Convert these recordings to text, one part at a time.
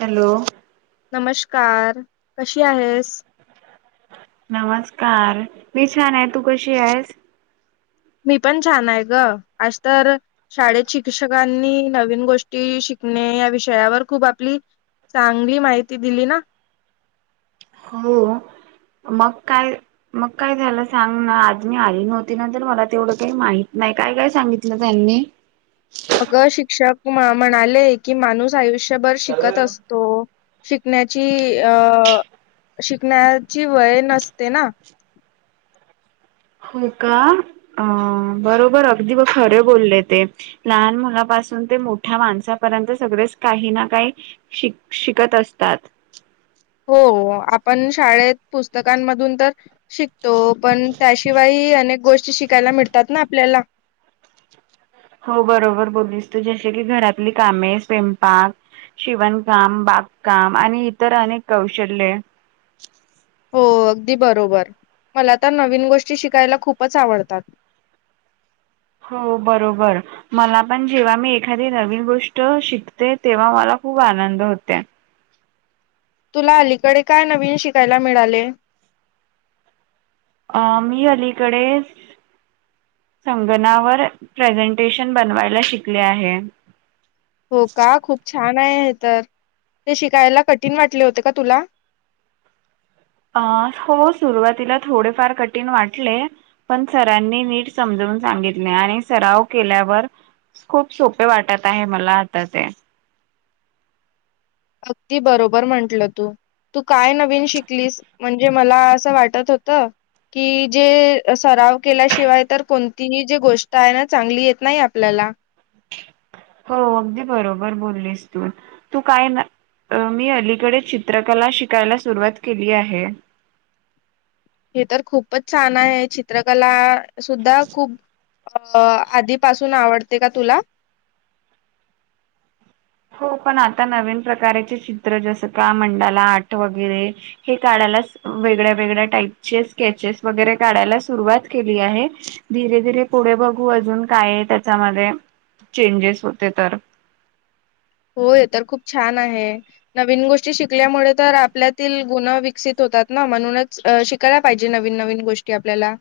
Hello, नमस्कार कशी आहेस? नमस्कार मी छान आहे तू कशी आहेस? मी पण छान आहे गं आज तर. शाळेत शिक्षकांनी नवीन गोष्टी शिकणे या विषयावर खूप आपली चांगली माहिती दिली ना. हो. मग काय, मग काय झालं सांग ना. आज मी आली नव्हती ना. तर मला तेवढं काही माहित नाही काय काय सांगित लं त्यांनी, गं शिक्षक म म्हणाले की माणूस आयुष्यभर शिकत असतो. शिकण्याची अ शिकण्याची वय नसते ना. होय का. अं बरोबर अगदी ब खरे बोलले ते. लहान मुलापासून ते मोठ्या माणसापर्यंत सगळेच काही ना काही, शिक शिकत असतात. हो. आपण शाळेत पुस्तकांमधून तर, शिकतो पण त्याशिवाय अनेक गोष्टी शिकायला मिळतात ना आपल्याला. हो. बरोबर बोललीस तू जसे की घरातली कामे स्वयंपाक शिवणकाम, बागकाम आणि इतर अनेक कौशल्ये हो. अगदी बरोबर मला तर नवीन गोष्टी शिकायला खूपच आवडतात. हो. बरोबर. मला पण जेव्हा मी एखादी नवीन गोष्ट शिकते. तेव्हा मला खूप आनंद होते. तुला अलीकडे काय नवीन शिकायला मिळाले? अ मी अलीकडे संगनावर प्रेझेंटेशन बनवायला शिकले आहे. हो का. खूप छान आहे हे तर, ते शिकायला कठीण वाटले होते का तुला? अ हो सुरुवातीला थोडेफार कठीण वाटले. पण सरांनी नीट समजवून सांगितले आणि सराव केल्यावर खूप सोपे वाटत आहे मला आता ते. अगदी बरोबर म्हंटलं तू. तू काय नवीन शिकलीस म्हणजे मला असं वाटत होतं कि जे सराव केल्याशिवाय तर कोणतीही जी गोष्ट आहे ना. चांगली येत नाही आपल्याला. हो, अगदी बरोबर बोललीस तू. तू काय ना मी अलीकडे चित्रकला शिकायला सुरुवात केली आहे. हे तर खूपच छान आहे. चित्रकला सुद्धा खूप अ आधीपासून आवडते का तुला? होपण आता नवीन प्रकाराचे चित्र जसं का मंडाला आट वगैरे, हे काढायला वेगळ्या वेगळ्या टाईपचे स्केचेस वगैरे काढायला सुरुवात केली आहे. धीरे धीरे पुढे बघू. अजून काय त्याच्यामध्ये चेंजेस होते तर, होय. तर खूप छान आहे. नवीन गोष्टी शिकल्यामुळे तर आपल्यातील गुण विकसित होतात ना म्हणूनच, अ शि कायला पाहिजे. नवीन नवीन गोष्टी आपल्याला,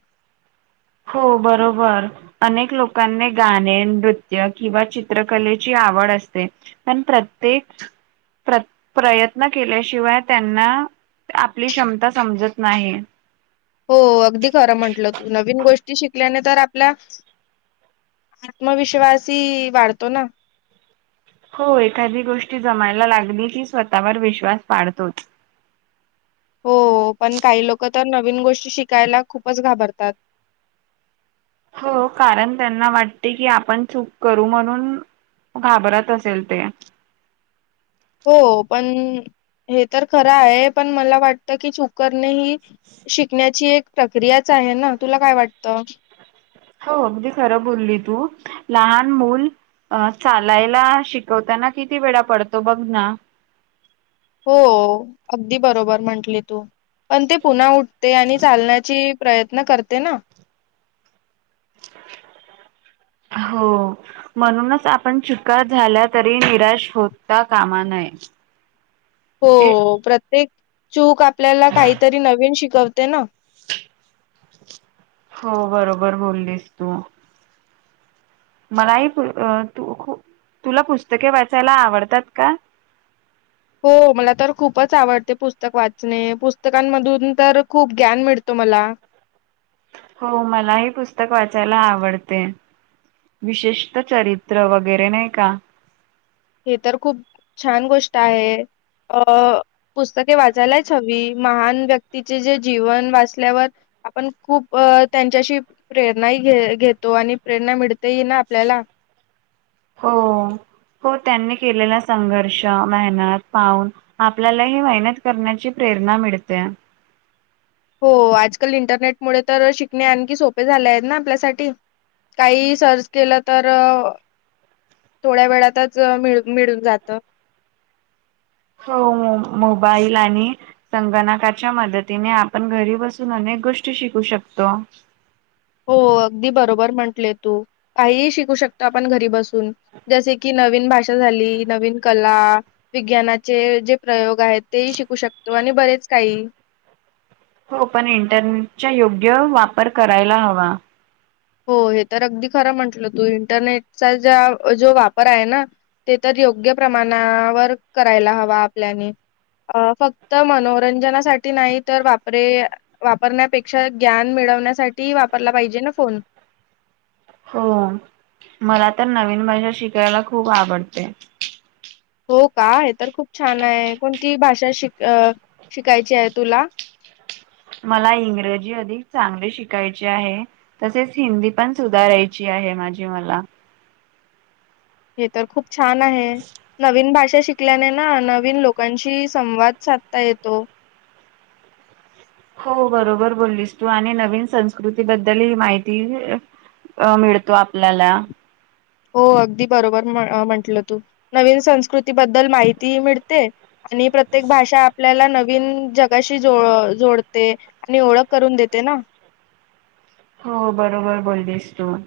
हो बरोबर. अनेक लोकांनी गाणे, नृत्य किंवा चित्रकलेची आवड असते. पण प्रत्येक प्र प्रयत्न केल्याशिवाय त्यांना आपली क्षमता समजत नाही. हो. अगदी खरं म्हंटलं तू. नवीन गोष्टी शिकल्याने तर आपल्या आत्मविश्वासही वाढतो ना. हो. एखादी गोष्टी जमायला लागली की स्वतःवर विश्वास वाढतोच. हो पण काही लोक तर नवीन गोष्टी शिकायला खूपच घाबरतात हो कारण त्यांना वाटते की आपण चूक करू म्हणून घाबरत असेल ते हो पण हे तर खरं आहे पण मला वाटतं की चुकरणे ही शिकण्याची एक प्रक्रियाच आहे ना तुला काय वाटतं हो अगदी खर बोलली तू लहान मुल चालायला शिकवताना किती वेळा पडतो बघ ना हो अगदी बरोबर म्हंटली तू पण ते पुन्हा उठते आणि चालण्याची प्रयत्न करते ना हो म्हणूनच आपण चुका झाल्या तरी निराश होता कामा नये ते हो प्रत्येक चूक आपल्याला काहीतरी नवीन शिकवते ना हो बरोबर बोललीस तू मलाही तू खूप तुला पुस्तके वाचायला आवडतात का? हो मला तर खूपच आवडते पुस्तक वाचणे पुस्तकांमधून तर खूप ग्यान मिळतो मला हो मलाही पुस्तक वाचायला आवडते विशेषत चरित्र वगैरे नाही का हे तर खूप छान गोष्ट आहे अ पुस्तके वाचायलाच हवी महान व्यक्तीचे जे जीवन वाचल्यावर आपण खूप त्यांच्याशी प्रेरणा ही घे घेतो आणि प्रेरणा मिळते ही ना आपल्याला हो, हो त्यांनी केलेला संघर्ष मेहनत पाहून आपल्याला ही मेहनत करण्याची प्रेरणा मिळते हो आजकाल इंटरनेट मुळे तर शिकणे आणखी सोपे झाले आहेत ना आपल्यासाठी काही सर्च केलं तर थोड्या वेळातच मिळ मिळून जातं हो मोबाईल आणि संगणकाच्या मदतीने आपण घरी बसून अनेक गोष्टी शिकू शकतो हो अगदी बरोबर म्हंटले तू काहीही शिकू शकत आपण घरी बसून जसे की न नवीन भाषा झाली नवीन कला विज्ञानाचे जे प्रयोग आहेत तेही शिकू शकतो आणि बरेच काही हो पण इंटरनेटचा योग्य वापर करायला हवा हो हे तर अगदी खरं म्हंटलं तू इंटरनेटचा ज्या जो वापर आहे ना ते तर योग्य प्रमाणावर करायला हवा आपल्याने अ फक्त मनोरंजनासाठी नाही तर वापरे वापरण्यापेक्षा ज्ञान मिळवण्यासाठी वापरला पाहिजे ना फोन हो मला तर नवीन [unintelligible] शिकायला खूप आवडते हो का हे तर खूप छान आहे कोणती भाषा शिक शिकायची आहे तुला मला इंग्रजी अधिक चांगली शिकायची आहे तसेच हिंदी पण सुधारायची आहे माझी मला हे तर खूप छान आहे नवीन भाषा शिक शिकल्याने ना नवीन लोकांशी संवाद साधता येतो हो बरोबर बोललीस तू आणि नवीन संस्कृती बद्दल ह माहिती अ मिळतो आपल्याला हो अगदी बरोबर म्हंटलं तू नवीन संस्कृती बद्दल माहिती मिळते आणि प्रत्येक भाषा आपल्याला नवीन जग गाशी जो जोडते आणि ओळख करून देते ना? हो, बरोबर बोलीस तू म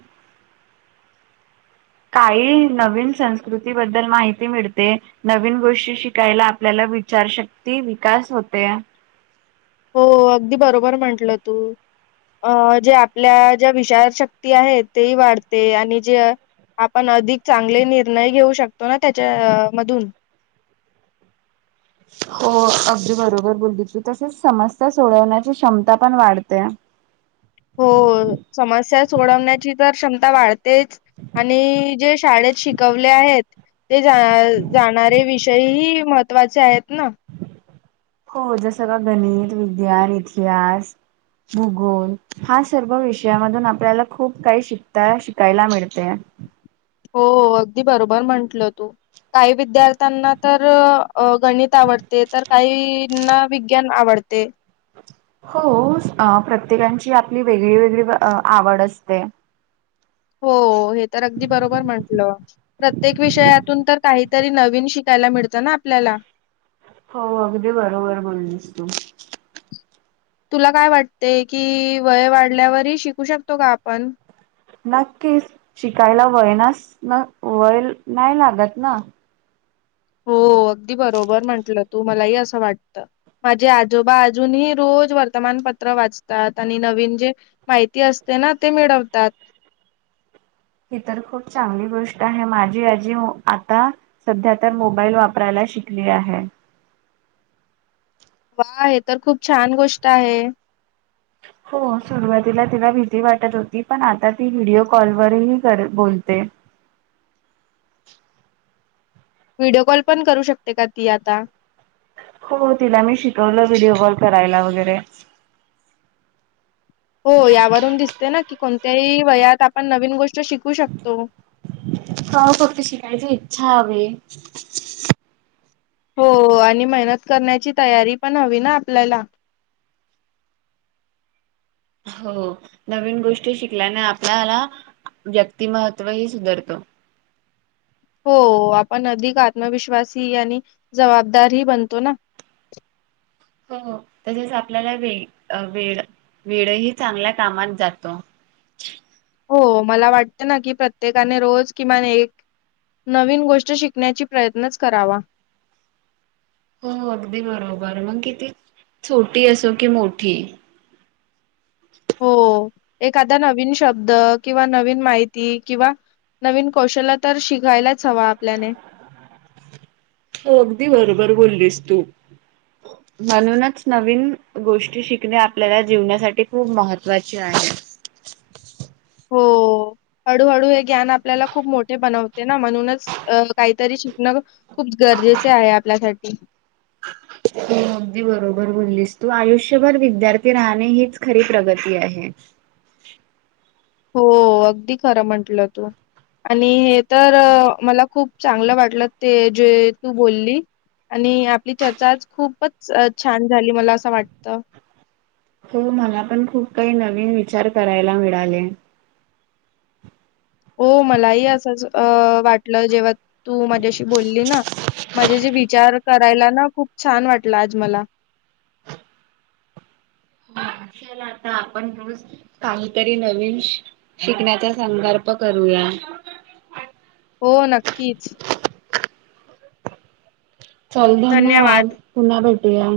काही नवीन संस्कृतीबद्दल माहिती मिळते. नवीन गोष्टी शिकायला आपल्याला विचारशक्ती विकास होते हो, अगदी बरोबर म्हटलं तू अ जे आपल्या ज्या विचार शक्ती आहे. तेही वाढते आणि जे आपण अधिक चांगले निर्णय घेऊ शकतो. ना त्याच्या मधून हो अगदी बरोबर बोललीस तसेच समस्या सोडवण्याची क्षमता पण वाढते. हो, समस्या सोडवण्याची तर क्षमता वाढ तेच आणि जे शाळेत शिकवले आहेत. ते जाणारे विष ते ही महत्वाचे आहेत ना? हो जसं का गणित, विज्ञान, इतिहास ओ गाॅड! हा सर्व विषयामधून आपल्याला खूप काही शिकता शिकायला मिळतेय हो हो अगदी बरोबर म्हंटलं तू काही विद्यार्थ्यांना तर गणित आवडते तर काहीना विज्ञान आवडते होच प्रत्येकांची आपली वेगळी वेगळी आवड असते. हो, हे तर अगदी बरोबर म्हंटलं प्रत्येक विषयातून तर काहीतरी नवीन शिकायला मिळतं. ना आपल्याला हो, अगदी बरोबर बोललीस तू तुला काय वाटतेय कि वय वाढल्यावरही शिकू शकतो का? आपण नक्कीच शिकायला, वयनास न वय नाय लागत ना? हो अगदी बरोबर म्हंटलं. तू मलाही असं वाटत माझे आजोबा अजूनही रोज वर्तमानपत्र वाचतात. आणि नवीन जे माहिती असते ना, ते मिळवतात ही तर खूप चांगली गोष्ट आहे. माझी आजी आता सध्या तर मोबाईल वापरायला शिकली आहे. वा! हे तर खूप छान गोष्ट आहे. हो सुरुवातीला तिला भिझी वाटत होती. पण आता ती व्हिडिओ कॉलवररही कर बोलते व्हिडिओ कॉल पण करू शकते का ती आता? हो तिला मी शिकवलं व्हिडिओ कॉल करायला वगैरे हो यावरून दिसते ना, की कोणत्याही वयात आपण नवीन गोष्ट शिकू शकतो. हो फक्त शिकायची इच्छा हवी? हो आणि मेहनत करण्याची तयारी पण हवी ना आपल्याला हो नवीन गोष्टी शिकल्याने आपल्याला व्यक्तिमत्त्व ही सुधारतं हो आपण अधिक आत्मविश्वासी आणि जबाबदारही बनतो ना? हो तसेच आपल्याला वे वेळ वेळही चांगल्या कामात जातो हो मला वाटते ना की प्रत्येकाने रोज किमान एक नवीन गोष्ट शिकण्याची प्रयत्नच करावा हो अगदी बरोबर मग किती छोटी असो की मोठी हो एखादा नवीन शब्द किंवा नवीन माहिती किंवा नवीन कौशल्य तर, शिकायलाच हवं आपल्याले हो अगदी बरोबर बोललीस तू म्हणूनच नवीन गोष्टी शिकणे आपल्याला जीवनासाठी खूप महत्त्वाचे आहे. हो हळूहळू हे ज्ञान आपल्याला खूप मोठे बनवते ना म्हणूनच अ काहीतरी शिकण खूप गरजेचे आहे आपल्यासाठी. हो अगदी बरोबर बोललीस तू आयुष्यभर विद्यार्थी राहणे हीच खरी प्रगती आहे. हो अगदी खरं म्हंटलं तू. आणि हे तर मला खूप चांगलं वाटलं ते जे तू बोली - - आणि आपली चर्चा आज खूपच छान झाली मला असं वाटत. हो मला पण खूप काही नवीन विचार करायला मिळाले. हो मलाही असं अ वाटलं जेव्हा तू माझ्याशी बोलली ना. माझे जे विचार करायला ना खूप छान वाटला आज मला. ह चल आता आपण रोज काहीतरी नवीन शि -शिकण्याचा संकल्प करूया. हो नक्कीच. चल धन्यवाद पुन्हा भेटूया.